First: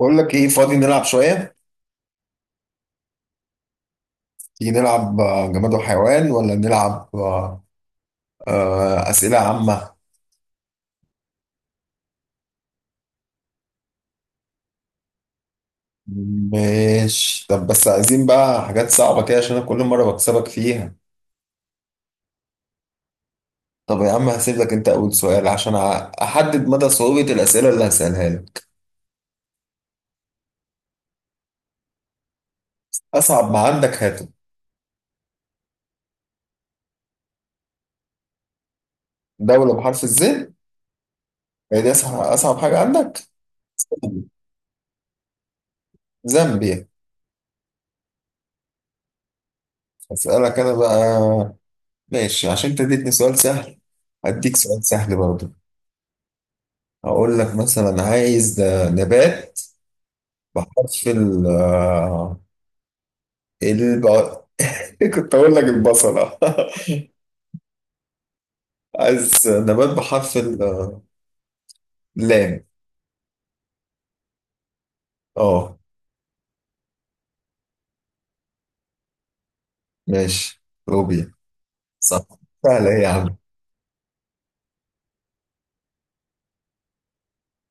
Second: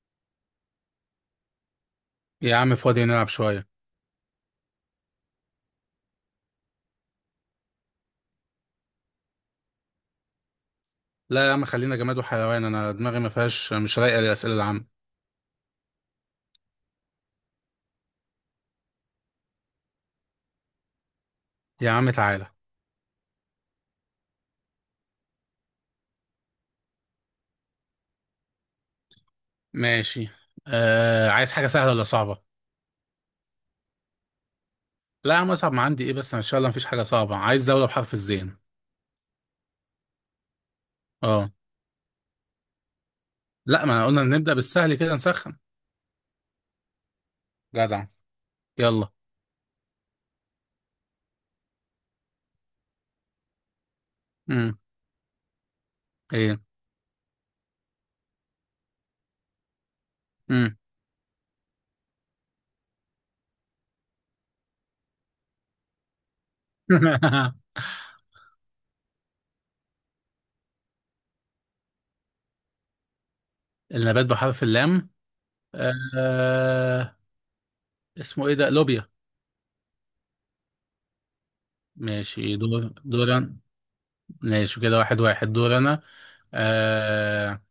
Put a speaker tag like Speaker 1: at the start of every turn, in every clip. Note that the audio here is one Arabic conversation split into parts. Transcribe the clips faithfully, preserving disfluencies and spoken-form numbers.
Speaker 1: بقول لك ايه؟ فاضي نلعب شوية.
Speaker 2: يا عم فاضي نلعب شوية.
Speaker 1: تيجي نلعب آه، جماد وحيوان ولا نلعب آه، آه، أسئلة عامة؟
Speaker 2: لا يا عم، خلينا جماد وحيوان، أنا دماغي ما فيهاش، مش رايقة للأسئلة العامة.
Speaker 1: ماشي، طب بس عايزين بقى حاجات صعبة كده عشان أنا كل مرة بكسبك فيها.
Speaker 2: يا عم تعالى.
Speaker 1: طب يا عم هسيب لك انت اول سؤال عشان أع- احدد مدى صعوبة الأسئلة اللي هسألها لك.
Speaker 2: ماشي. آه، عايز حاجة سهلة ولا صعبة؟
Speaker 1: اصعب ما عندك هاته.
Speaker 2: لا يا عم، أصعب ما عندي إيه، بس إن شاء الله مفيش حاجة صعبة. عايز دولة بحرف الزين.
Speaker 1: دولة بحرف الزين.
Speaker 2: أه.
Speaker 1: هي دي اصعب اصعب حاجة عندك؟
Speaker 2: لا، ما قلنا نبدأ بالسهل كده نسخن.
Speaker 1: زامبيا.
Speaker 2: جدع. يلا.
Speaker 1: اسألك انا بقى. ماشي، عشان انت اديتني سؤال سهل هديك
Speaker 2: امم
Speaker 1: سؤال سهل برضه.
Speaker 2: إيه.
Speaker 1: اقول لك مثلا عايز نبات
Speaker 2: امم
Speaker 1: بحرف ال الب... كنت اقول لك البصلة عايز نبات بحرف ال- اللام.
Speaker 2: النبات بحرف اللام.
Speaker 1: اه.
Speaker 2: آه. اسمه إيه ده، لوبيا.
Speaker 1: ماشي، لوبيا. صح.
Speaker 2: ماشي، دور
Speaker 1: سهلة ايه يا
Speaker 2: دور
Speaker 1: عم.
Speaker 2: أنا. ماشي كده، واحد واحد، دور أنا. آه،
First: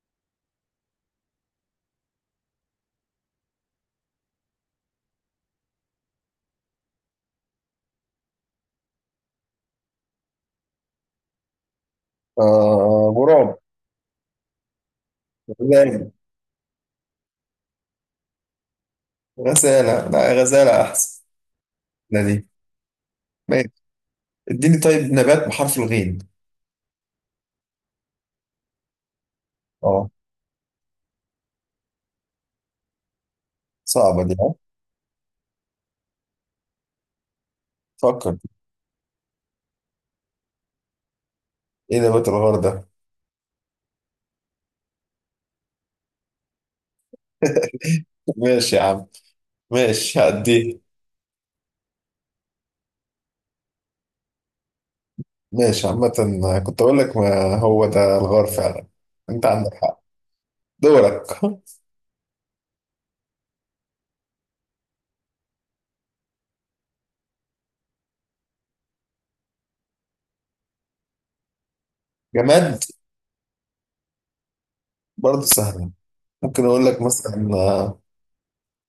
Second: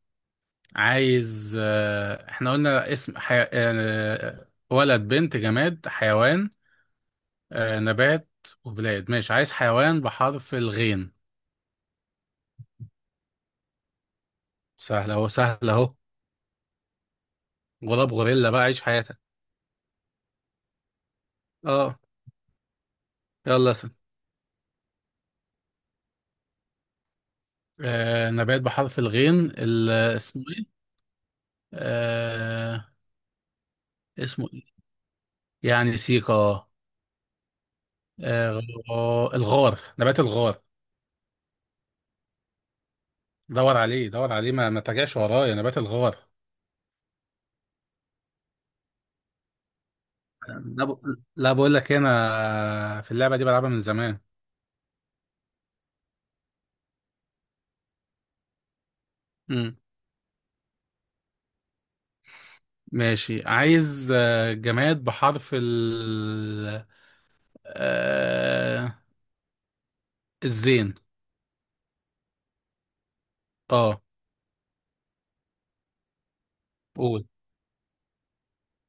Speaker 2: عايز آه، احنا قلنا اسم حي... آه، ولد، بنت، جماد، حيوان، آه، نبات وبلاد. ماشي، عايز حيوان بحرف الغين.
Speaker 1: آه غراب.
Speaker 2: سهل اهو، سهل اهو.
Speaker 1: غزالة.
Speaker 2: غراب، غوريلا، بقى عيش حياتك.
Speaker 1: غزالة، لا غزالة احسن.
Speaker 2: اه.
Speaker 1: لا دي. ماشي،
Speaker 2: يلا اسم.
Speaker 1: اديني طيب نبات بحرف الغين.
Speaker 2: آه، نبات بحرف الغين، ال-
Speaker 1: اه،
Speaker 2: اسمه ايه؟ آه،
Speaker 1: صعبة دي
Speaker 2: اسمه
Speaker 1: ها.
Speaker 2: ايه؟ يعني سيكا، اه.
Speaker 1: فكر.
Speaker 2: آه، الغار، نبات الغار.
Speaker 1: ايه نبات الغار ده؟
Speaker 2: دور عليه، دور عليه، ما, ما ترجعش ورايا، نبات الغار.
Speaker 1: ماشي يا عم، ماشي هعديه.
Speaker 2: لا ب... لا، بقول لك إيه، انا في اللعبه دي بلعبها من زمان.
Speaker 1: ماشي عامة، كنت أقول لك ما هو ده الغار فعلا. أنت عندك
Speaker 2: امم
Speaker 1: حق. دورك
Speaker 2: ماشي، عايز آه، جماد بحرف ال آه... الزين.
Speaker 1: جماد،
Speaker 2: اه
Speaker 1: برضه سهلة. ممكن أقول لك
Speaker 2: قول.
Speaker 1: مثلا آه،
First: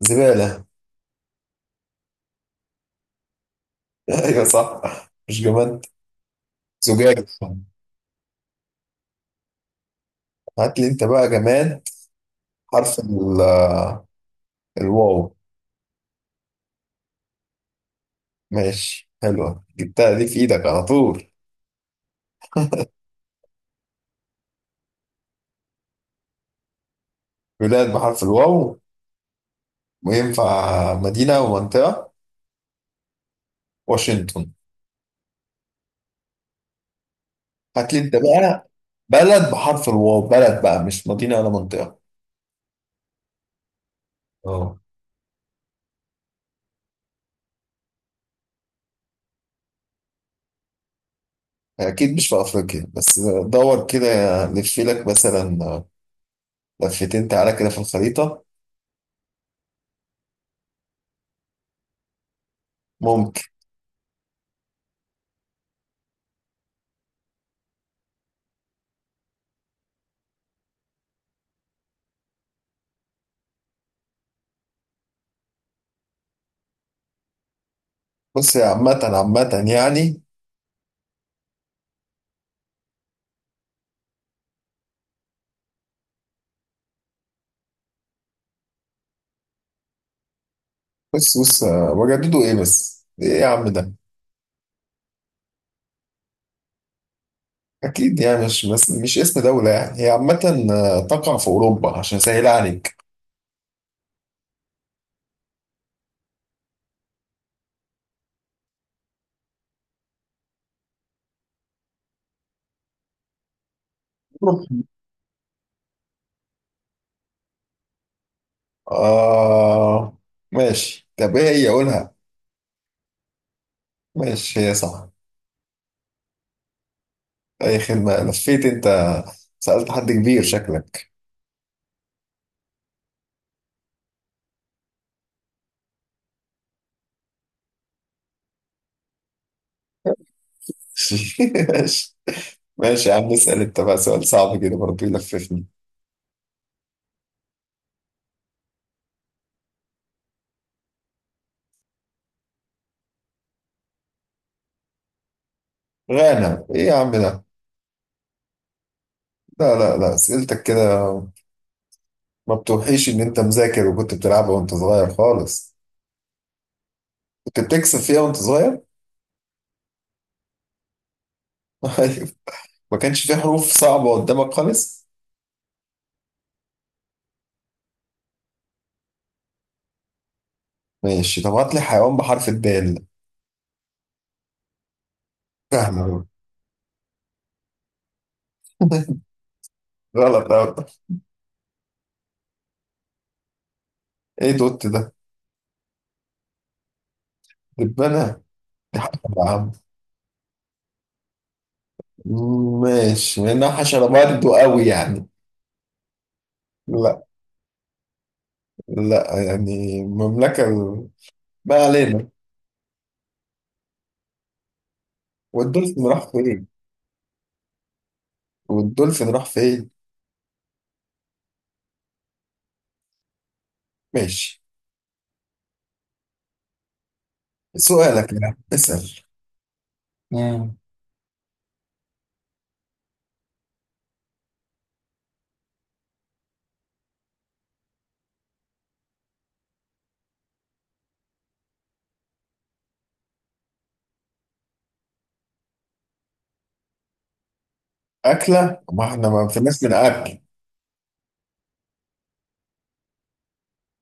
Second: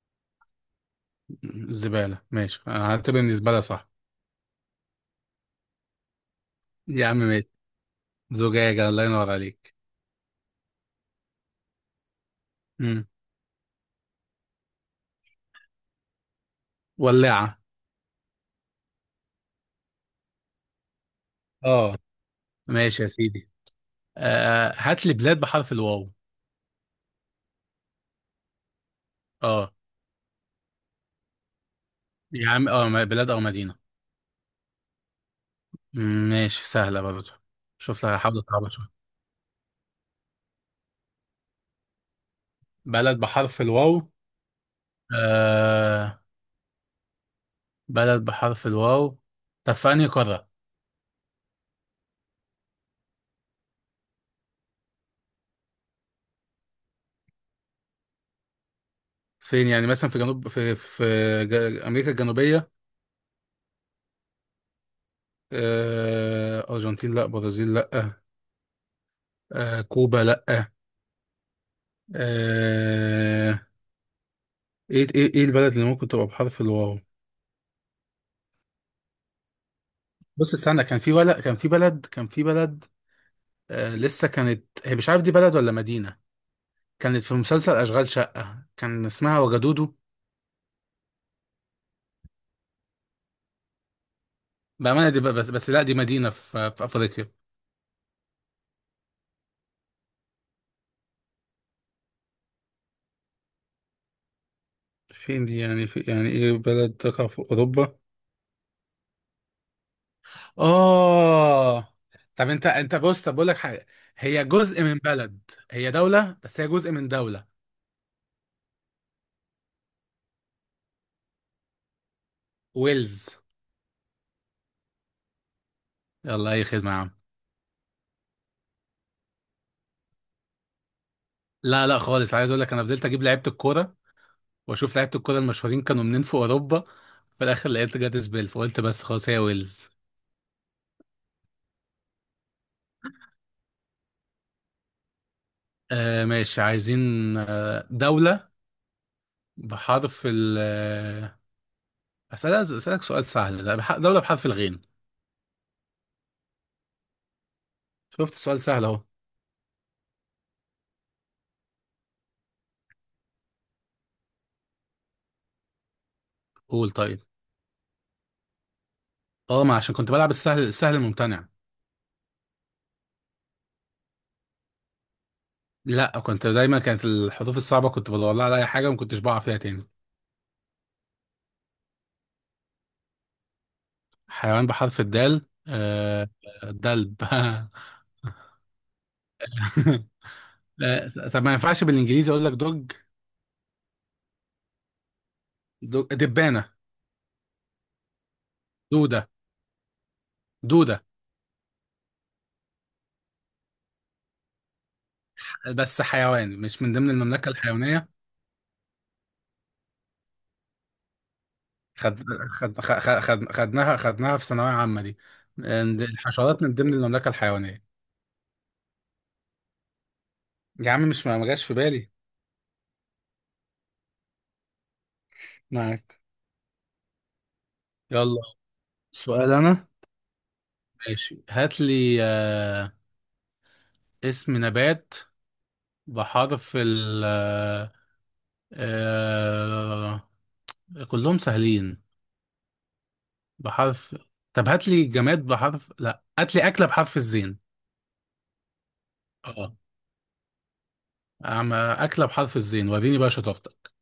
Speaker 1: زبالة.
Speaker 2: الزباله، ماشي، أنا هعتبر ان الزباله صح.
Speaker 1: أيوة صح. مش جماد.
Speaker 2: يا عم
Speaker 1: زجاج.
Speaker 2: ماشي، زجاجه، الله ينور عليك.
Speaker 1: هات لي أنت بقى جماد. حرف
Speaker 2: امم
Speaker 1: ال- آه، الواو.
Speaker 2: ولاعه.
Speaker 1: ماشي، حلوة جبتها دي في إيدك على طول.
Speaker 2: اه. ماشي يا سيدي. آه... آه، هات لي بلاد بحرف الواو.
Speaker 1: بلاد بحرف الواو.
Speaker 2: اه.
Speaker 1: وينفع مدينة ومنطقة؟
Speaker 2: يا عم اه، م- بلاد او مدينه.
Speaker 1: واشنطن.
Speaker 2: مم، ماشي، سهله برضه.
Speaker 1: هات لي
Speaker 2: شوف لك،
Speaker 1: أنت
Speaker 2: هحاول
Speaker 1: بقى
Speaker 2: اصعبها شويه.
Speaker 1: بلد بحرف الواو، بلد بقى مش مدينة ولا منطقة.
Speaker 2: بلد بحرف الواو.
Speaker 1: اه.
Speaker 2: آه، بلد بحرف الواو. طب في أنهي قارة؟
Speaker 1: اكيد مش في افريقيا بس. دور كده، لف لك مثلا لفتين، تعالى كده في الخريطه.
Speaker 2: فين يعني؟ مثلا في جنوب في في جا- أمريكا الجنوبية.
Speaker 1: ممكن.
Speaker 2: آه، أرجنتين لأ، برازيل لأ. آه، كوبا لأ. آه، إيه إيه إيه البلد اللي ممكن تبقى بحرف الواو؟
Speaker 1: بص يا عامه عامه يعني.
Speaker 2: بص استنى، كان في، ولا كان في بلد، كان في بلد. آه، لسه كانت هي، مش عارف دي بلد ولا مدينة. كانت في مسلسل أشغال شقة، كان اسمها وجدودو.
Speaker 1: بص بص. وجددوا ايه بس، ايه يا عم ده.
Speaker 2: بأمانة دي، ب- بس بس لأ، دي مدينة في في أفريقيا.
Speaker 1: اكيد يعني مش بس مش اسم دوله يعني، هي عامه. تقع في اوروبا عشان اسهل عليك.
Speaker 2: فين دي يعني؟ في يعني ايه بلد تقع في اوروبا؟ اه. طب انت انت بص، طب بقول لك حاجه، هي
Speaker 1: أوروبا.
Speaker 2: جزء من بلد، هي دوله، بس هي جزء من دوله.
Speaker 1: آه. ماشي، طب ايه هي قولها.
Speaker 2: ويلز.
Speaker 1: ماشي هي صح.
Speaker 2: يلا، اي خدمه يا عم.
Speaker 1: اي خدمه، لفيت انت. سالت حد كبير شكلك.
Speaker 2: لا لا خالص، عايز اقول لك، انا فضلت اجيب لعيبه الكوره، واشوف لعيبه الكوره المشهورين كانوا منين في اوروبا. في الاخر لقيت جاتس بيل، فقلت بس خلاص هي ويلز.
Speaker 1: ماشي. ماشي يا عم، اسال انت بقى سؤال صعب كده برضه يلففني.
Speaker 2: آه، ماشي. عايزين آه دوله بحرف ال آه، اسالك، اسالك سؤال سهل ده، بح- دوله بحرف الغين.
Speaker 1: غانا، ايه يا عم ده.
Speaker 2: شفت سؤال سهل اهو.
Speaker 1: لا لا لا، اسئلتك كده ما بتوحيش ان انت مذاكر وكنت بتلعبها وانت صغير خالص.
Speaker 2: قول طيب.
Speaker 1: كنت بتكسب فيها وانت صغير
Speaker 2: اه، ما عشان كنت بلعب السهل، السهل الممتنع.
Speaker 1: أيوة. ما كانش في حروف صعبة قدامك خالص.
Speaker 2: لا، كنت دايما كانت الحروف الصعبة كنت بدور لها على أي حاجة، وما كنتش بقع فيها تاني.
Speaker 1: ماشي، طب هات لي حيوان بحرف الدال.
Speaker 2: حيوان بحرف الدال،
Speaker 1: فاهمة.
Speaker 2: آه. دلب
Speaker 1: غلط أوي.
Speaker 2: لا، طب ما ينفعش بالإنجليزي أقول لك دوج؟
Speaker 1: ايه دوت ده؟
Speaker 2: دوج- دبانة.
Speaker 1: دبانة.
Speaker 2: دودة.
Speaker 1: يا عم.
Speaker 2: دودة.
Speaker 1: ماشي، لانها حشرة برضه قوي يعني.
Speaker 2: بس حيوان مش من ضمن
Speaker 1: لا.
Speaker 2: المملكة الحيوانية.
Speaker 1: لا يعني المملكة ال- ما
Speaker 2: خد
Speaker 1: علينا.
Speaker 2: خد خد خد- خدناها خدناها في ثانوية عامة دي، إن
Speaker 1: والدولفين راح
Speaker 2: الحشرات
Speaker 1: فين؟
Speaker 2: من ضمن المملكة الحيوانية.
Speaker 1: والدولفين راح فين؟
Speaker 2: يا عم مش، ما ما جاش في بالي.
Speaker 1: ماشي.
Speaker 2: معاك.
Speaker 1: سؤالك،
Speaker 2: يلا،
Speaker 1: يعني اسأل.
Speaker 2: سؤال أنا.
Speaker 1: مم.
Speaker 2: ماشي، هات لي آه، اسم نبات بحرف ال آه، آه، كلهم سهلين. بحرف، طب هات لي جماد بحرف، لا هات لي أكلة بحرف الزين.
Speaker 1: أكلة؟ ما احنا ما
Speaker 2: اه.
Speaker 1: فيناش من أكل.
Speaker 2: أعمل أكلة بحرف الزين، وريني بقى شطارتك.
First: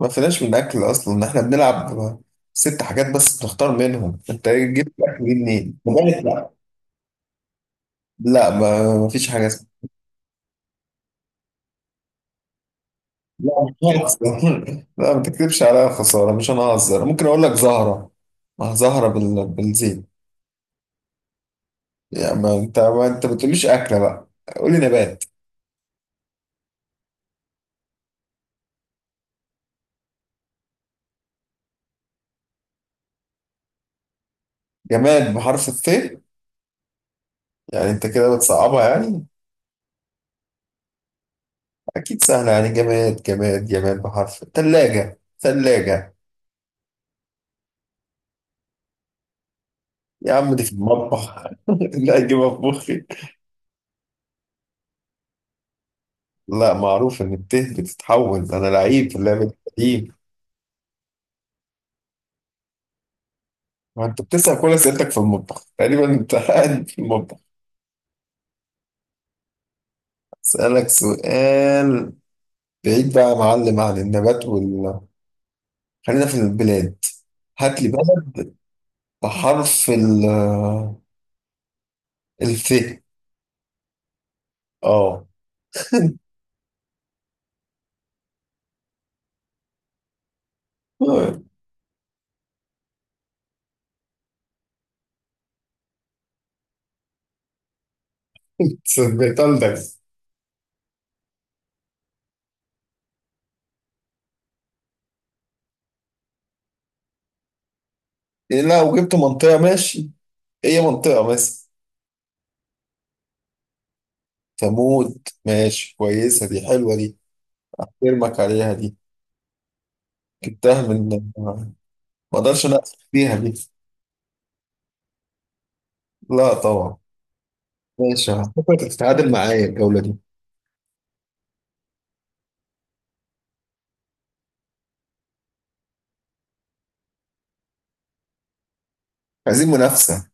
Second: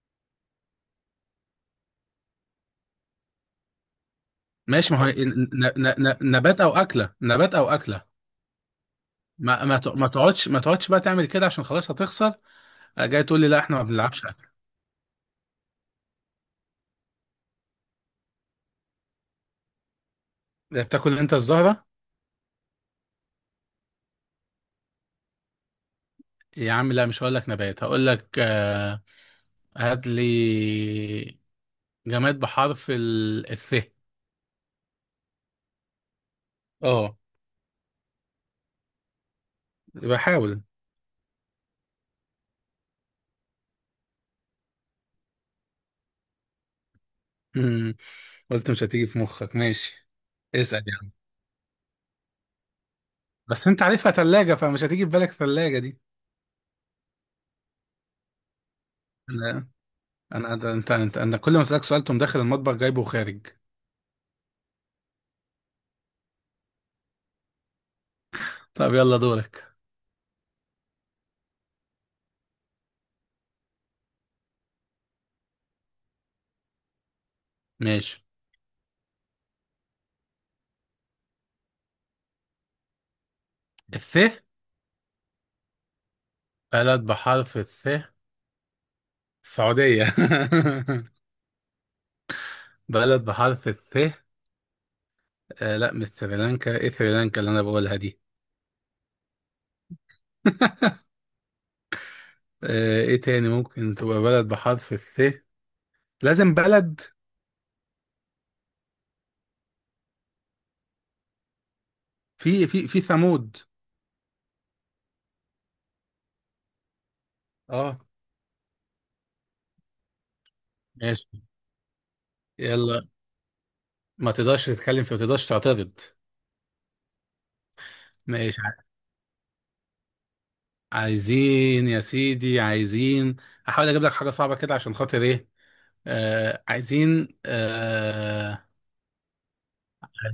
Speaker 1: ما فيناش من أكل أصلا، احنا بنلعب ست حاجات بس بنختار منهم، أنت إيه جبت
Speaker 2: ماشي، ما هو طب
Speaker 1: أكل دي
Speaker 2: ن- ن-
Speaker 1: منين؟
Speaker 2: ن- ن-
Speaker 1: لغاية لا.
Speaker 2: نبات أو أكلة، نبات أو أكلة.
Speaker 1: لا ما ما فيش حاجة
Speaker 2: ما
Speaker 1: اسمها.
Speaker 2: ما ت- ما تقعدش، ما تقعدش بقى تعمل كده، عشان خلاص هتخسر. جاي تقول لي
Speaker 1: لا
Speaker 2: لا
Speaker 1: مش
Speaker 2: احنا ما
Speaker 1: ههزر
Speaker 2: بنلعبش أكل؟
Speaker 1: لا ما تكتبش عليا خسارة، مش أنا ههزر، ممكن أقول لك زهرة. ما هي زهرة بال... بالزيت.
Speaker 2: بتاكل انت الزهرة؟
Speaker 1: يعني ما أنت ما أنت ما بتقوليش أكلة بقى، قولي نبات.
Speaker 2: يا عم لا، مش هقول لك نبات، هقول لك آه، هات لي جماد بحرف ال الث.
Speaker 1: جماد بحرف الث.
Speaker 2: اه،
Speaker 1: يعني أنت كده بتصعبها يعني.
Speaker 2: بحاول.
Speaker 1: أكيد سهل، يعني جماد، جماد جماد بحرف ثلاجة، ثلاجة.
Speaker 2: مم. قلت مش هتيجي في مخك، ماشي.
Speaker 1: يا عم دي في
Speaker 2: اسأل يعني.
Speaker 1: المطبخ لا أجيبها في مخي.
Speaker 2: بس انت عارفها ثلاجة، فمش هتيجي في بالك ثلاجة دي.
Speaker 1: لا، معروف إن الته بتتحول، أنا لعيب في اللعبة دي
Speaker 2: لا.
Speaker 1: قديم.
Speaker 2: انا ده انت انت انا كل ما اسألك سؤال تقوم داخل المطبخ جايبه وخارج.
Speaker 1: ما أنت بتسأل كل أسئلتك في المطبخ تقريبا، أنت قاعد في المطبخ.
Speaker 2: طب يلا دورك.
Speaker 1: أسألك سؤال بعيد بقى يا معلم عن النبات وال خلينا في البلاد. هات لي
Speaker 2: ماشي.
Speaker 1: بلد بحرف ال الف.
Speaker 2: الث.
Speaker 1: اه.
Speaker 2: بلد بحرف الث، السعودية بلد بحرف الث. آه لا، مش سريلانكا، ايه سريلانكا اللي انا بقولها دي؟
Speaker 1: صدقت قلبك.
Speaker 2: آه، ايه تاني ممكن تبقى بلد بحرف الث؟ لازم بلد.
Speaker 1: إيه، لا وجبت منطقة ماشي، هي منطقة مثلا.
Speaker 2: في في في ثمود.
Speaker 1: تموت، ماشي كويسة دي، حلوة دي.
Speaker 2: اه.
Speaker 1: ارمك عليها دي، جبتها من،
Speaker 2: ماشي.
Speaker 1: ما اقدرش اناقشك
Speaker 2: يلا.
Speaker 1: فيها دي.
Speaker 2: ما تقدرش تتكلم في، ما تقدرش تعترض.
Speaker 1: لا طبعا. ماشي،
Speaker 2: ماشي، ع-
Speaker 1: هتفكر تتعادل معايا الجولة دي.
Speaker 2: عايزين يا سيدي، عايزين. هحاول اجيب لك حاجة صعبة كده، عشان خاطر ايه. آه عايزين، آه
Speaker 1: عايزين منافسة.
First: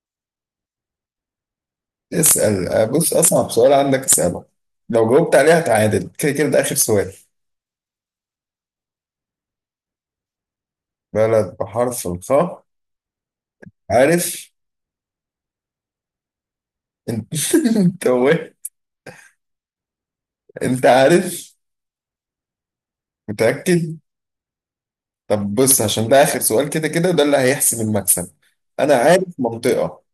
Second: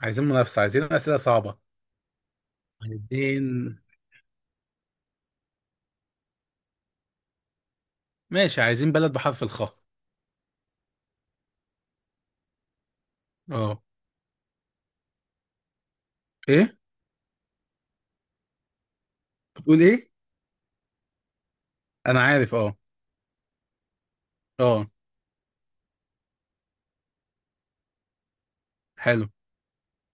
Speaker 2: عايزين منافسة، عايزين أسئلة صعبة.
Speaker 1: اسأل، بص أصعب سؤال
Speaker 2: عايزين.
Speaker 1: عندك اسأله، لو جاوبت عليها هتعادل كده كده ده آخر سؤال.
Speaker 2: ماشي، عايزين بلد بحرف الخاء.
Speaker 1: بلد بحرف الخاء.
Speaker 2: اه.
Speaker 1: عارف.
Speaker 2: ايه؟
Speaker 1: انت. انت وه-
Speaker 2: بتقول ايه؟
Speaker 1: انت عارف،
Speaker 2: انا عارف اه.
Speaker 1: متأكد.
Speaker 2: اه
Speaker 1: طب بص، عشان ده آخر سؤال كده كده ده اللي هيحسم المكسب. أنا عارف
Speaker 2: حلو.
Speaker 1: منطقة.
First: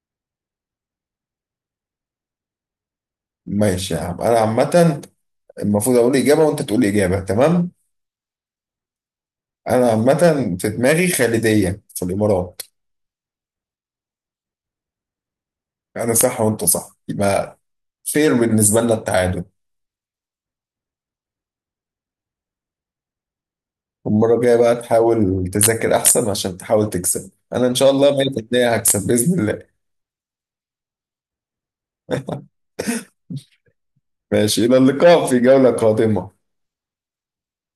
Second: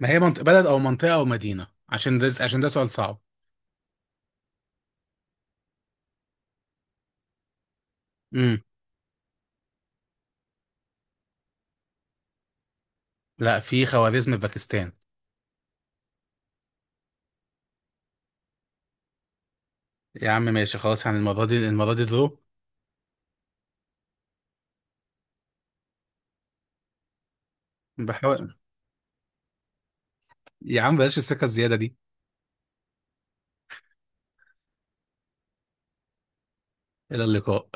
Speaker 2: ما هي منطقة، بلد او منطقة او مدينة، عشان ده، عشان ده سؤال صعب.
Speaker 1: ماشي يا عم، انا عامة، المفروض اقول اجابة وانت تقول اجابة تمام.
Speaker 2: امم
Speaker 1: انا عامة في دماغي خالدية في الامارات.
Speaker 2: لا، في خوارزم في باكستان.
Speaker 1: انا صح وانت صح، يبقى فير بالنسبة لنا التعادل.
Speaker 2: يا عم ماشي خلاص، يعني المرة دي، المرة دي درو.
Speaker 1: المرة الجاية بقى تحاول تذاكر احسن عشان تحاول تكسب، انا ان شاء الله
Speaker 2: بحاول.
Speaker 1: مية بالمية هكسب باذن الله.
Speaker 2: يا عم بلاش السكة الزيادة دي.
Speaker 1: ماشي، الى اللقاء في جولة قادمة.
Speaker 2: إلى اللقاء.